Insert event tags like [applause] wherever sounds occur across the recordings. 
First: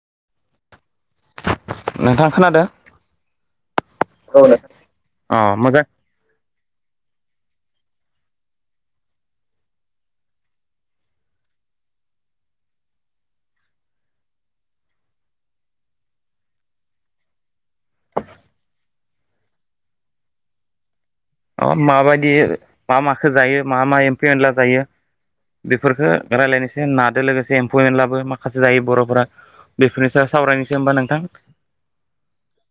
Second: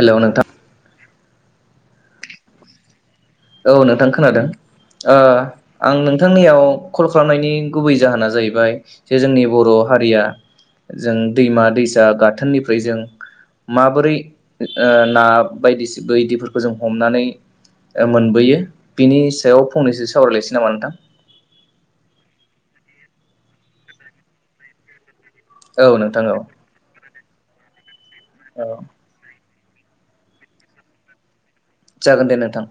हेल' नोंथां। नोंथां खोनादों? औ नोंथां खोनादों ओ अ मोजां आं नोंथांनियाव कल खालामनायनि गुबै जाहोना जाहैबाय जे जोंनि बर' हारिया जों दैमा -दैसा गाथोननिफ्राय जों माबोरै ना बायदिसिबो इदिफोरखौ जों हमनानै मोनबोयो बिनि सायाव फंनैसो सावरायलायसै नामा नोंथां? माबायदि मा -माखो जायो मा -मा एमफु एनला जायो। औ बेफोरखौ नोंथां औ राय्लायनोसै नादो लोगोसे एमफौ एनलाफोर माखासे औ जायो बर'फोरा बेफोरनि सायाव सावरायनोसै होमबा नोंथां? जागोन दे नोंथां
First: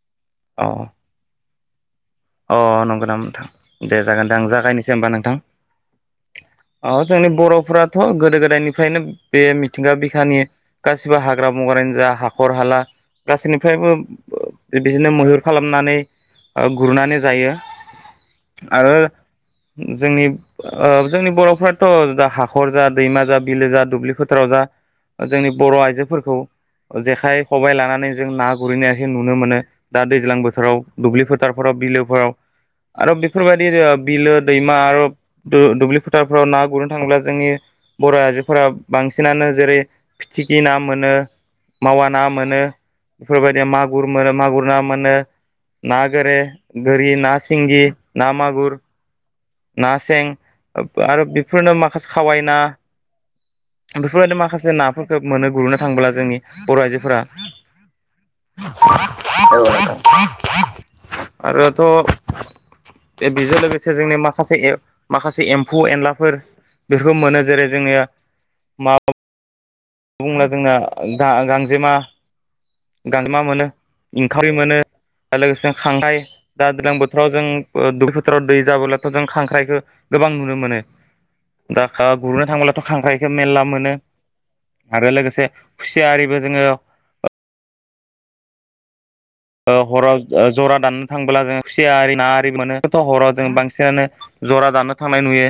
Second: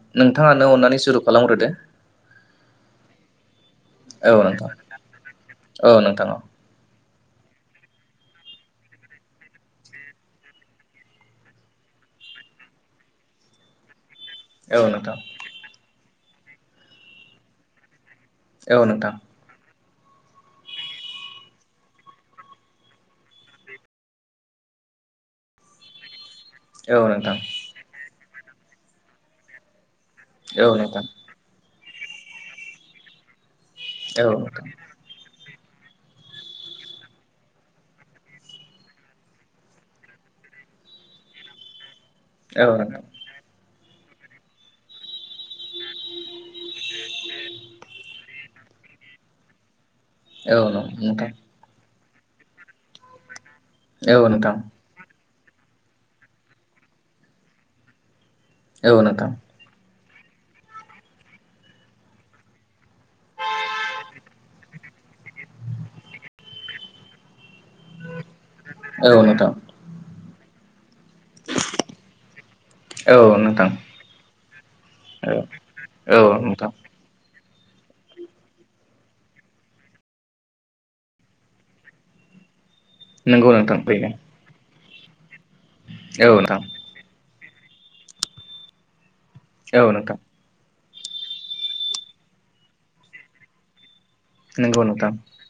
अ नोंथाङानो अन्नानै सुरु खालामग्रोदो। अ नंगौ नामा नोंथां दे जागोन दां औ आं नोंथां जागायनोसै होमबा नोंथां औ नोंथां औ अ जोंनि बर'फ्राथ' गोदो गोदायनिफ्रायनो बे मिथिंगा बिखानि गासिबो हाग्रा -बंग्रानो जा हाखर- हाला गासैनिफ्रायबो ओ औ बिदिनो नोंथां मैहुर खालामनानै गुरनानै जायो। औ आरो नोंथां। जोंनि ओ जोंनि बर'फ्राथ' दा हाखर जा दैमा जा बिलो जा दुब्लि फोथाराव जा जोंनि बर' आइजोफोरखौ। औ नोंथां जेखाइ खबाय लानानै जों ना गुरैनायाखै नुनो मोनो। दा दैज्लां औ बोथोराव, नोंथां दुब्लि फोथार फोराव बिलोफोराव आरो बे [inaudible] बिलाआव औ नोंथां बिलो दैमा आर। दुब्लि फोथारफ्राव ना गुरनो थाङोब्ला जोंनि बर' आइजोफोरा बांसिनानो जेरै फिथिग्रि ना मोनो। मावा ना मोनो औ नोंथां बेफोरबायदि मा गुर मोनो मागुर ना मोनो ना गोरे गोरि ना सिंगि। ना मागुर। ना सें औ आरो नोंथां बेफोरनो मा फास खावै ना। औ बेफोरबायदिनो नोंथां माखासे नाफोरखो मोनो गुरनो थांब्ला जोंनि बर' आइजोफोरा औ नोंथां। आरोथ'। थे बेजो लोगोसे जोंनि माखासे माखासे एम्फौ एनलाफोर बेफोरखौ मोनो जेरै जोङो मा औ नोंथां बुङो जोंना गा-गांजेमा। औ गांमा मोनो नोंथां ओंखाम मोनो आरो औ लोगोसे खांखाइ औ दा नोंथां ज्लां बोथोराव जों बो दु फोथाराव दै जाबोलाथ' जों खांख्राइखौ गोबां नुनो मोनो दाखा गुरनो थांब्ला खांख्राइखो नंगौ मेलला नोंथां मोनो। फैगोन आरो लोगोसे खुसिया औ आरिबो नोंथां जोङो ओ औ नोंथां हराव जरा दान थांब्ला जों खुसिया आरि ना आरि मोनो गथ' हराव जों बांसिनानो जरा नंगौ दाननो नोंथां थांनाय नुयो।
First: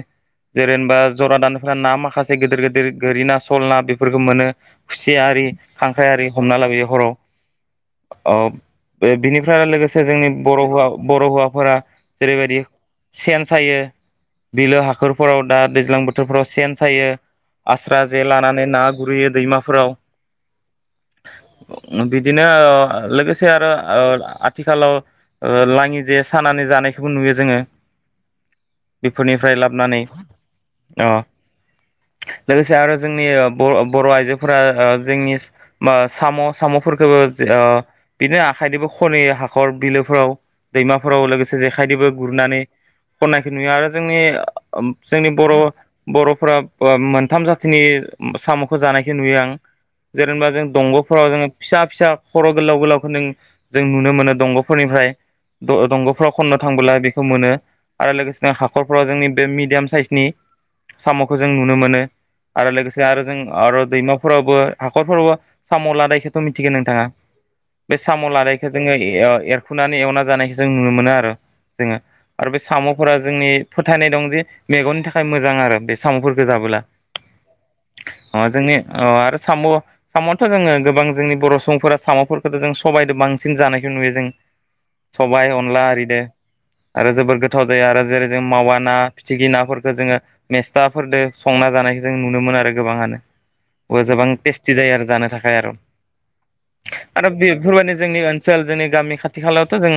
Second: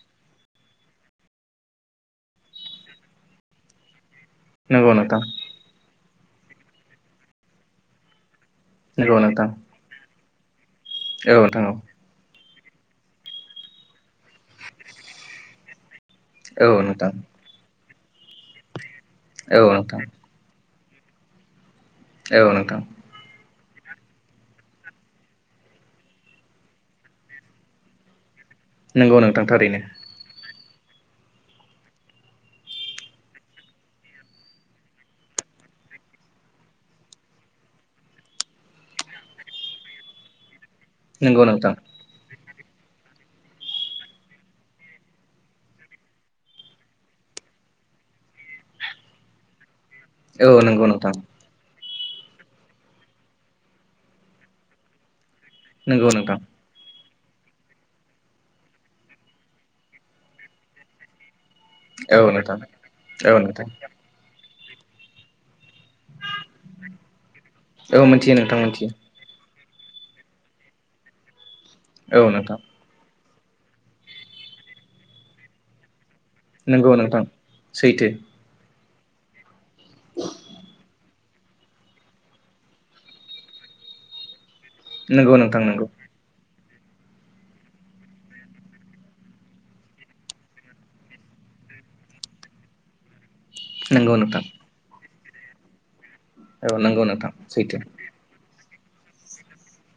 जेरेनबा जरा दानायफोरा ना माखासे गिदिर गिदिर गोरि ना सल ना बे फोरखो मोनो नंगौ खुसि नोंथां आरि खां ख्रायारि हमना लाबोयो हराव [unintelligible] बे नंगौ नोंथां बिनिफ्राय लोगोसे जोंनि बर' हौआ बर' औ नोंथां हौवाफोरा औ जेरैबायदि सेन सायो बिलो हाखरफोराव दा दैज्लां बो थोरफ्राव सेन औ सायो नोंथां आस स्रा जे लानानै ना गुरैयो औ दैमाफोराव। नोंथां बिदिनो औ ओ नोंथां लोगोसे से आरो ओ आथिखालाव ओ लाङि जे सानानै जानायखौबो नुयो जोङो। नंगौ नोंथां बेफोरनिफ्राय थारैनो लाबनानै अ लोगोसे आरो जोंनि बर' बर' आइजोफोरा ओ जोंनि बा साम' साम' फोरखोबो ओ [unintelligible] खाइदोबो खनैयो हाखर बिलोफोराव दैमाफोराव नंगौ लोगोसे नोंथां जेखाइदोबो गुरनानै खननायखौ नुयो आरो जोंनि ओम जोंनि बर' बर'फोरा ओ मोनथाम जाथिनि साम'खौ जानायखौ नुयो आं। औ जेनेबा जों नंगौ नोंथां दंग'फोराव जोङो फिसा फिसा खर' गोलाव गोलावखौ नों जों नुनो मोनो दंग'फोरनिफ्राय ओ नंगौ दंग'फ्राव नोंथां खननो थांबोला बे खौ मोनो आरो लोगोसेनो हाखरफ्राव जोंनि बे मिडियाम साइजनि साम' खौ जों नुनो मोनो औ नोंथां आरो लोगोसे आरो जों औ नोंथां आरो दैमाफोरावबो हाखरफोरोवबा साम' लादानायखोथ' मिथिगो नोंथाङा बे औ मिथियो नोंथां लानायखौ मिथियो जोङो इ ओ एरखुनानै एवना जानायखौ जों नुनो मोनो आर। जोङो औ आरो नोंथां बे साम'फोरा जोंनि फोथायनाय दं जे मेगननि थाखाय मोजां आरो बे साम'फोरखौ जाबोला नंगौ नोंथां सैथो माबा जोंनि अ आरो सामु सामुवाथ' दोङो गोबां जोंनि बर' सुबुंफोरा साम'फोरखौथ' जों सबाइदो बांसिन जानायखौ नुयो जों। नंगौ सबाइ नोंथां नंगौ अनला आरिदो। आरो जोबोर गोथाव जायो आरो जेरै जों मावा ना फिथिग्रि नाफोरखौ जोङो मेस्थाफोरदो संना जानायखौ जों नुनो मोनो आरो गोबाङानो। अ नंगौ जोबां नोंथां टेस्टि जायो आरो जानो। थाखायाय आर' औ नंगौ नोंथां सै फोरमायनो जोंनि ओनसोल जोंनि गामि खाथि खालायावथ' जों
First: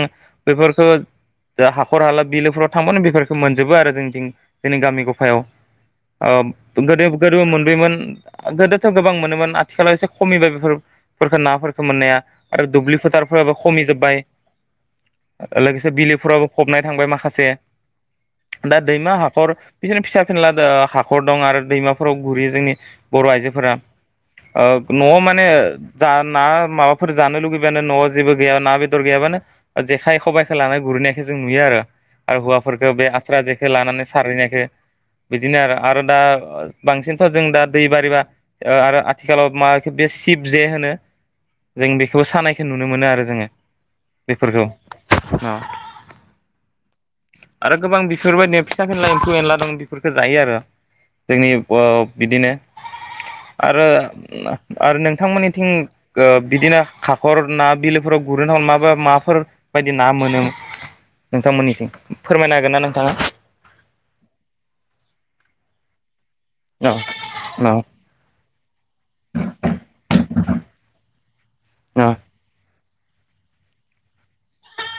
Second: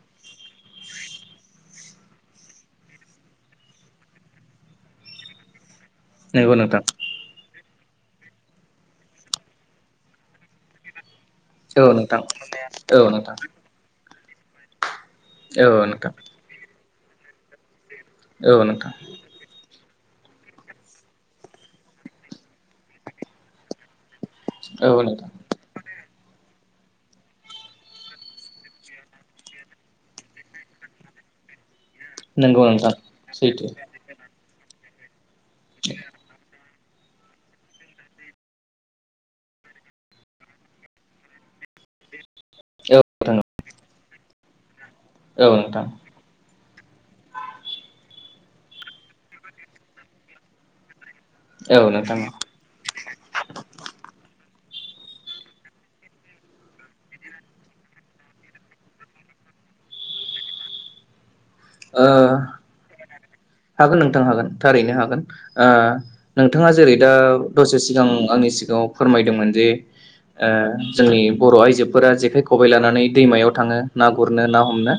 बेफोरफोरखो हाखर हाला बिलोफोराव थांबानो बेफोरफोरखौ मोनजोबो आरो जोंथिं जोंनि गामि गफायाव। ओब नंगौ नोंथां गोदोब गोदोबो मोन [unintelligible] मोन गोदोथ' गोबां मोनोमोन आथिखालाव एसे खमिबाय बेफोर। फोरखो नाफोरखो औ मोननाया। नोंथां आरो औ दुब्लि नोंथां फोथारफोराबो खमि जोब्बाय। औ लोगोसे नोंथां बिलोफोराबो फबनाय थांबाय माखासे औ दा नोंथां दैमा हाखर बिसोरनो फिसा फिनलाद हाखर दं आरो दैमाफोराव गुरैयो जोंनि बर' आइजोफोरा। ओ औ न'वाव नोंथां माने जा ना माबाफोर जानो लुुबैबानो न'आव जेबो गैया ना बेदर गैयाबानो जेखाइ खबाइखौ लानानै गुरहैनायखो जों नुयो आरो। आरो नंगौ नोंथां हौवाफोरफोरखौ बे आस्रा सैथो जेखौ लानानै सारहैनायखो बिदिनो आरो। आरो दा बांसिनथ' जों दा दै बारिबा आरो आथिखालाव मा बे सिब जे होनो जों बेखौ सानाय बे नुनो औ मोनो आरो नोंथां जोङो। फोरफोरखौ ओ औ नोंथां आरो गोबां बि बेफोरबायदिनो फिसा फिनला एम्फौ एनला दं बेफोरखो जायो आरो। जोंनि औ ओ नोंथां बिदिनो आरो आरो नोंथांमोननिथिं ओ बिदिनो खाखर ना बिलोफोराव गुरनो थांबाबो माफोर बादि ना मोनो नोंथांमोननिथिं ओ फोरमायनो हागोन ना नोंथाङा हागोन नोंथां हागोन थारैनो हागोन ओ नोंथाङा औ जेरै दा औ दसे सिगां आंनि सिगाङाव फोरमायदोंमोन जे ओ जोंनि बर' आइजोफोरा जेखाइ खबाइ लानानै दैमायव थाङो ना गुरनो ना हमनो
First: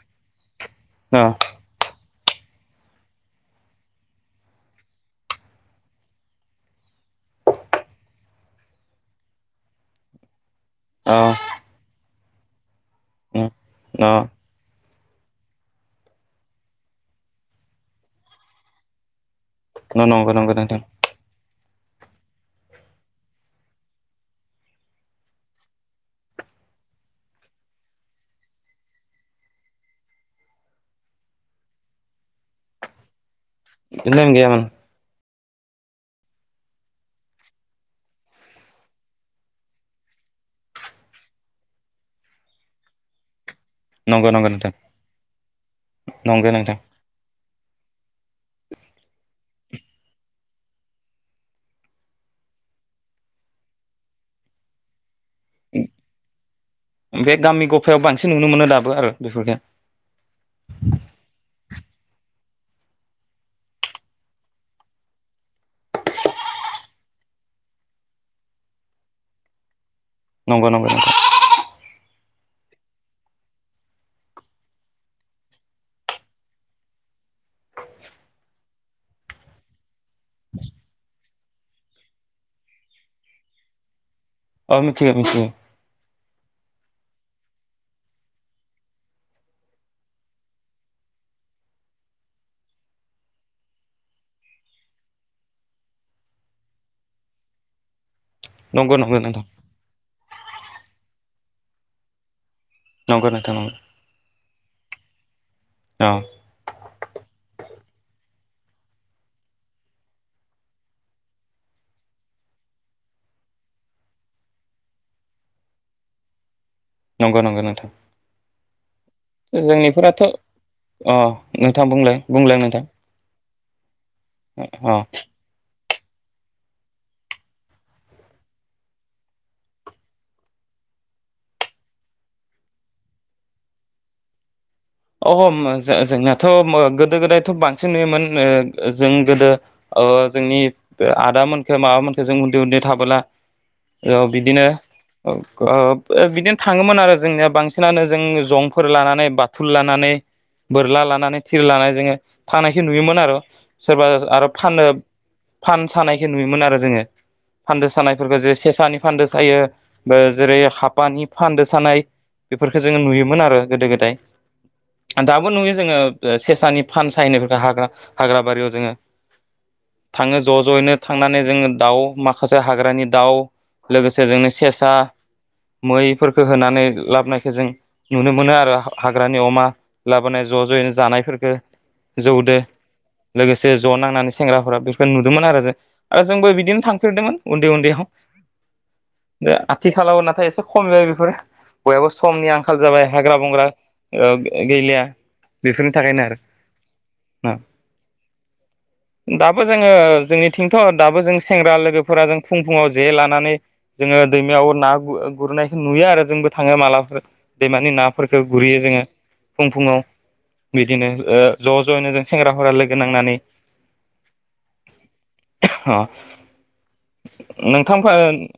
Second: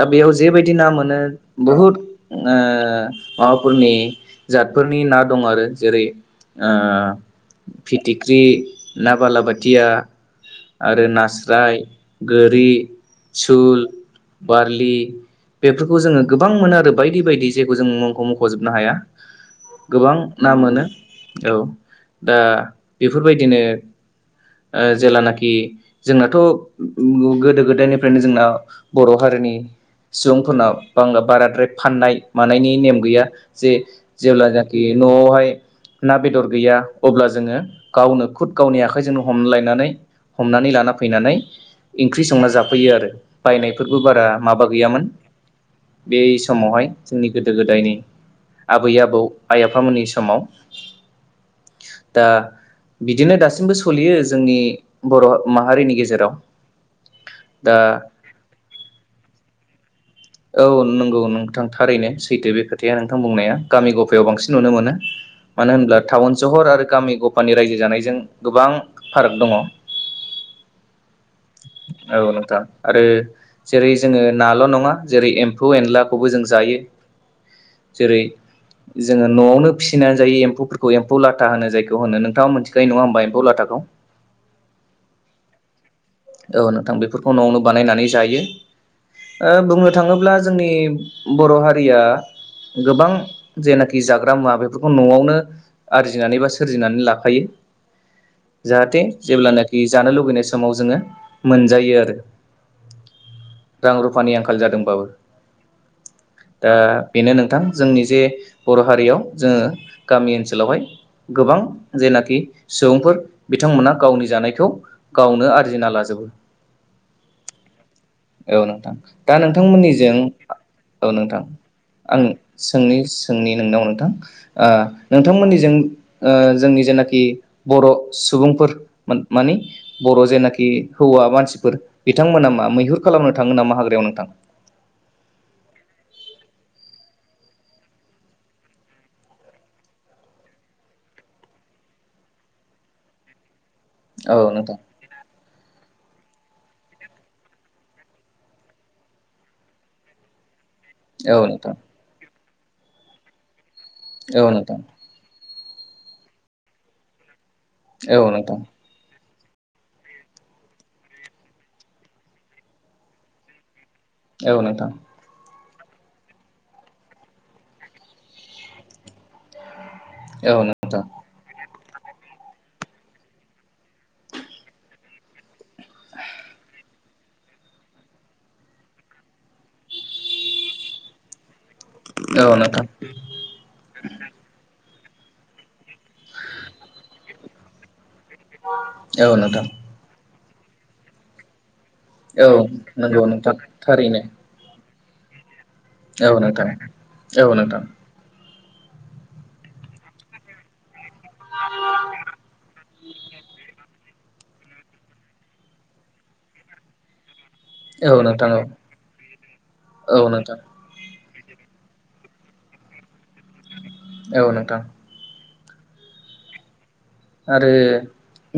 दा बेयाव जे बाय दि ना मोनो बुहुत ओ माबाफोरनि जातफोरनि ना दं आरो जेरै ओ फिथिख्रि ना बालाबाथिया आरो औ नास्राय गोरि सुल, बारलि बेफोरखौ जोङो गोबां मोनो आरो बायदि बायदि जेखौ जों मुंखौ मख'जोबनो हाया। गोबां नंगौ ना नंगौ नोंथां मोनो। औ दा बेफोरबायदिनो ओ जेलानाखि जोंनाथ' गोदो गोदायनिफ्रायनो जोंना बर' हारिनि सुबुंफोरनाव बबाराद्राय फाननाय मानायनि नेम गैया। जे नेम गैयामोन जेलानाखि न'आवहाय ना बेदर गैया अब्ला जोङो गावनो खुद गावनि आखाइजोंनो हमलायनानै हमनानै लाना फैनानै ओंख्रि संना जाफैयो आरो बायनायफोरबो बारा नंगौ नंगौ माबा नोंथां गैयामोन बे नंगौ नोंथां समावहाय जोंनि जों गोदो गोदायनि आबै आबौ आइ आफामोननि समाव दा बिदिनो दासिमबो सलियो जोंनि बर' माहारिनि गेजेराव बे गामि दा गफायाव बांसिन नुनो मोनो दाबो आरो बेफोरखो औ नंगौ नोंथां थारैनो सैथो बे खोथाया नोंथां बुंनाया गामि गफायाव बांसिन नुनो मोनो मानो होनोब्ला टाउन सहर आरो गामि गफानि रायजो जानायजों गोबां फाराग दङ नंगौ नंगौ नंगौ औ नोंथां आरो जेरै जोङो नाल' नङा जेरै एम्फौ एनलाखौबो जों जायो जेरै जोङो न'आवनो फिसिनानै जायो एम्फौफोरखौ एम्फौ लाथा होनो जायखौ होनो नोंथाङा मोनथिखानाय नङा होमबा एम्फौ लाथाखौ औ मिथियो मिथियो औ नोंथां बेफोरखौ न'आवनो बानायनानै जायो बुंनो थाङोब्ला जोंनि बर' हारिया गोबां जेनाखि जाग्रा मुवा बेफोरखौ न'आवनो आरजिनानै बा सोरजिनानै लाखायो नंगौ जाहाथे नंगौ नोंथां जेब्लानाखि जानो लुुबैनाय सम समाव जोङो मोनजायो आरो नंगौ नोंथां नंगौ रां रुफानि आंखाल जादोंबाबो औ दा बेनो नोंथां जोंनि जे बर' हारियाव जोङो गामि ओनसोलावहाय गोबां जेनाखि सुबुंफोर बिथांमोना गावनि जानायखौ गावनो आरजिना लाजोबो नंगौ नंगौ नोंथां औ नोंथां दा नोंथांमोननिजों जोंनिफोराथ' औ अ नोंथां बुंलाय आं बुंलाय नोंथां सोंनि सोंनि नोंनाव नोंथां अ नोंथांमोननिजों जोंनि जेनाखि बर' सुबुंफोर मानि बर' जेनाखि हौवा मानसिफोर बिथांमोना मा मैहुर खालामनो थाङो नामा हाग्रायाव नोंथां अ जोंनाथ' गोदो गोदायथ' बांसिन नुयोमोन जों गोदो जोंनि आदामोनखो माबामोनखो जों उन्दै उन्दै थाबोला औ बिदिनो बिदिनो थाङोमोन आरो जोंनिया बांसिनानो जों जंफोर लानानै बा थुल लानानै बोरला औ लानानै थिर नोंथां लानानै जोङो थांनायखो नुयोमोन आरो सोरबा आरो औ नोंथां फानो फान सानायखौ नुयोमोन आरो जोङो फान्दो औ सानायफोरखौ जे नोंथां सेसानि फान्दो जायो जेरै हाफानि फान्दो सानाय बेफोरखौ जोङो नुयोमोन आरो गोदो गोदाय औ नोंथां दाबो नुयो जोङो सेेरसानि फान सायनाय हाग्रा बारियाव जोङो थाङो ज औ ज यैनो नोंथां थांनानै जोङो दाउ माखासे हाग्रानि दाउ लोगोसे जोंनि सेसा मैफोरखौ होनानै लाब नाय जों नुनो मोनो आरो हाग्रानि अमा लाबोनाय ज जयैनो जानायफोरखौ औ जौदो नोंथां लोगोसे ज नांनानै सेंग्राफोरा बे जों नुदोंमोन आरो जे ओ जोंबो बिदिनो थांफेरदोंमोन उन्दै उन्दै औ आव नोंथां आथिखालाव नाथाय सब खम जायो बेफोरो बयहाबो समनि औ आंखाल जाबाय नंगौ हाग्रा नोंथां बंग्रा थारैनो ओ गैलिया बेफोरनि थाखायनो औ आरो नोंथां औ नोंथां दाबो जोङो जोंनिथिंथ दाबो जों सेंग्रा लोगोफोरा जों फुं फुङाव जे लानानै जोङो दैमायाव ना गु गुरनायखौ नुयो आरो जोंबो थाङो मालाबाफोर दैमानि औ नाफोरखौ नोंथां औ गुरैयो जोङो फुं फुङाव औ नोंथां बिदिनो ओ ज जयैनो जों सेंग्राफोरा लोगो नांनानै औ नोंथां अ [unintelligible] आरो नोंथांफा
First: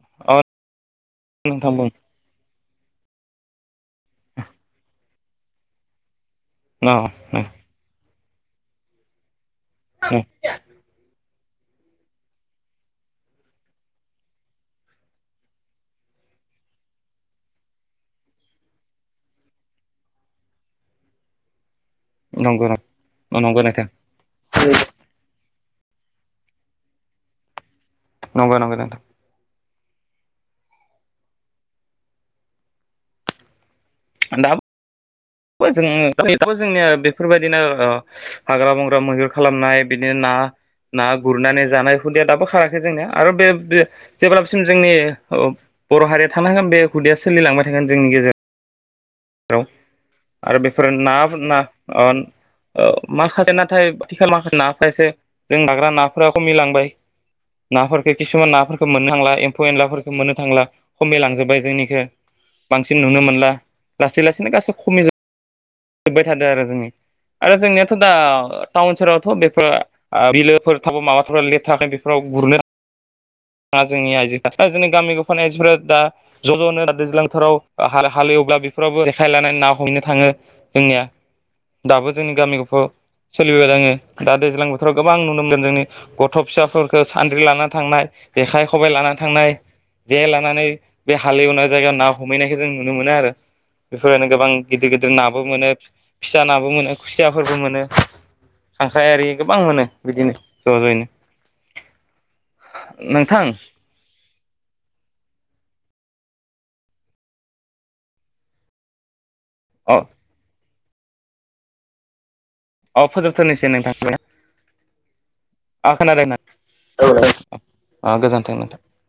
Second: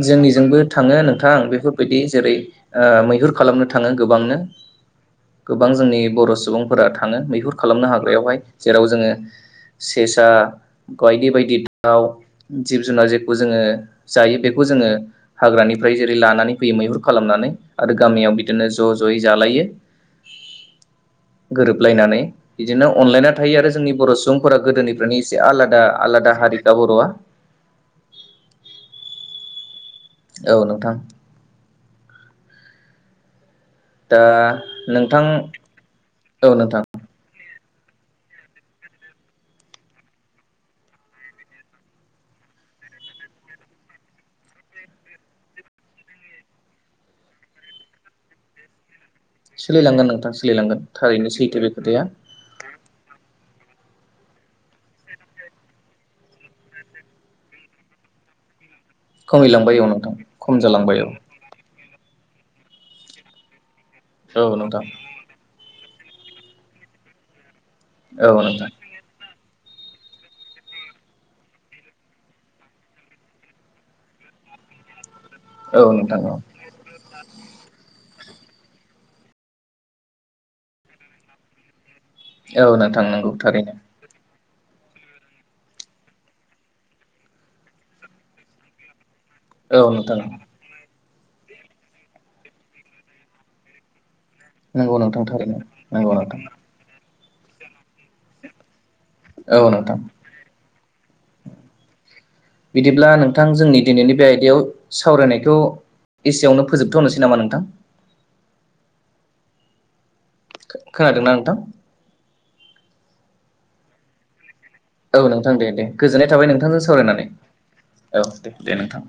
जोंनिजोंबो थाङो नों थां नोंथां बुं बेफोरबायदि अ जेरै ओ मैहुर खालामनो था थाङो गोबांनो गोबां जोंनि बर सुबुंफोरा थाङो मैहुर खालामनो हाग्रायावहाय जेराव जोङो सेसा बायदि बायदि गिाव [unintelligible] जिब जुनार जि जोङो जायो बेखौ जोङो हाग्रानिफ्राय जेरै लानानै फैयो मैहुर खालामनानै आरो गामियाव बिदिनो ज जयै जालायो गोरोब लायनानै नंगौ बिदिनो अनलायना थायो नंगौ आरो नोंथां जोंनि बर सुबुंफोरा गोदोनिफ्रायनो एसे आला दा आलादा हारिका बर'आ नंगौ नंगौ नोंथां औ नोंथां ओ दा नोंथां बो जों औ ओरैनोथ नोंथां जोंनिया बेफोरबायदि दिनो ओ हाग्रा बंग्रा मैहुर खालामनाय बिदिनो ना ना गुरनानै जानाय हुदाया दाबो खाराखै जोंनिया आरो बेब बे जेब्लासिम जोंनि ओ बर' हारिया थांनांगोन बे हुदाया सोलिलांबाय थागोन जोंनि गेजे राव सोलिलांगोन नोंथां आरो सोलिलांगोन बेफोरो थारैनो नाफोर ना सैथो बे खोथाया अ औ माखासे ना थाय आथिखाल माखासे नाफ्रासो जों जाग्रा नाफोरा खमिलांबाय नाफोरखौ किसुमान नाफोर खो मोननो थांला एम्फौ खमायलांबाय औ एनलाफोरफोरखौ नोंथां मोननो खम थांला जालांबाय औ खमिलांजोबबाय जोंनिखै बांसिन नुनो मोनला लासै लासैनो औ गासै नोंथां खमि जोब्बाय थादों आरो जोंनि आरो जोंनिआथ' दा औ नोंथां टावोन सोहोरावथ' बेब फोरा आ बिलोफोर [unintelligible] बेफोराव गुरनो आ जोंनि आइजोआ ओ जोंनि गामिखौ थानाय सिफोरा औ दा नोंथां ज' ज'नो दैज्लां बोथोराव हा हालेवब्ला बेफोरावबो जेखाय लानानै ना हमैनो थाङो जोंनिया दाबो जोंनि गामि औ औ गफाव नोंथां नंगौ सोलिबाय थारैनो दङो। दा दैज्लां बोथोराव गोबां नुनो मोनगोन जोंनि गथ' फिसाफोरखौ सान्द्रि लाना थांनाय जेखाय खबाय लाना थांनाय औ नोंथां जे लानानै बे हालेवनाय जायगायाव ना हमहैनायखौ जों नुनो मोनो आरो फोनो गोबां गिदिर नंगौ गिदिर नोंथां नाबो थारैनो मोनो नंगौ नोंथां फिसा नाबो मोनो खुसियाफोरबो मोनो खांख्रायारि गोबां औ मोनो नोंथां बिदिनो ज' ज'यैनो ब्ला नोंथां जोंनि दिनैनि बे आयदायाव सावरायनायखौ एसेआवनो फोजोबथ'नोसै नामा नोंथां? अ खो-खोनादोंना नोंथां? अ फोजोबथ'नोसै नोंथां औ नोंथां दे दे अ खोनादों गोजोननाय थाबाय नोंथांजों नोंथां सावरायनानै अ औ गोजोन्थों दे दे नोंथां।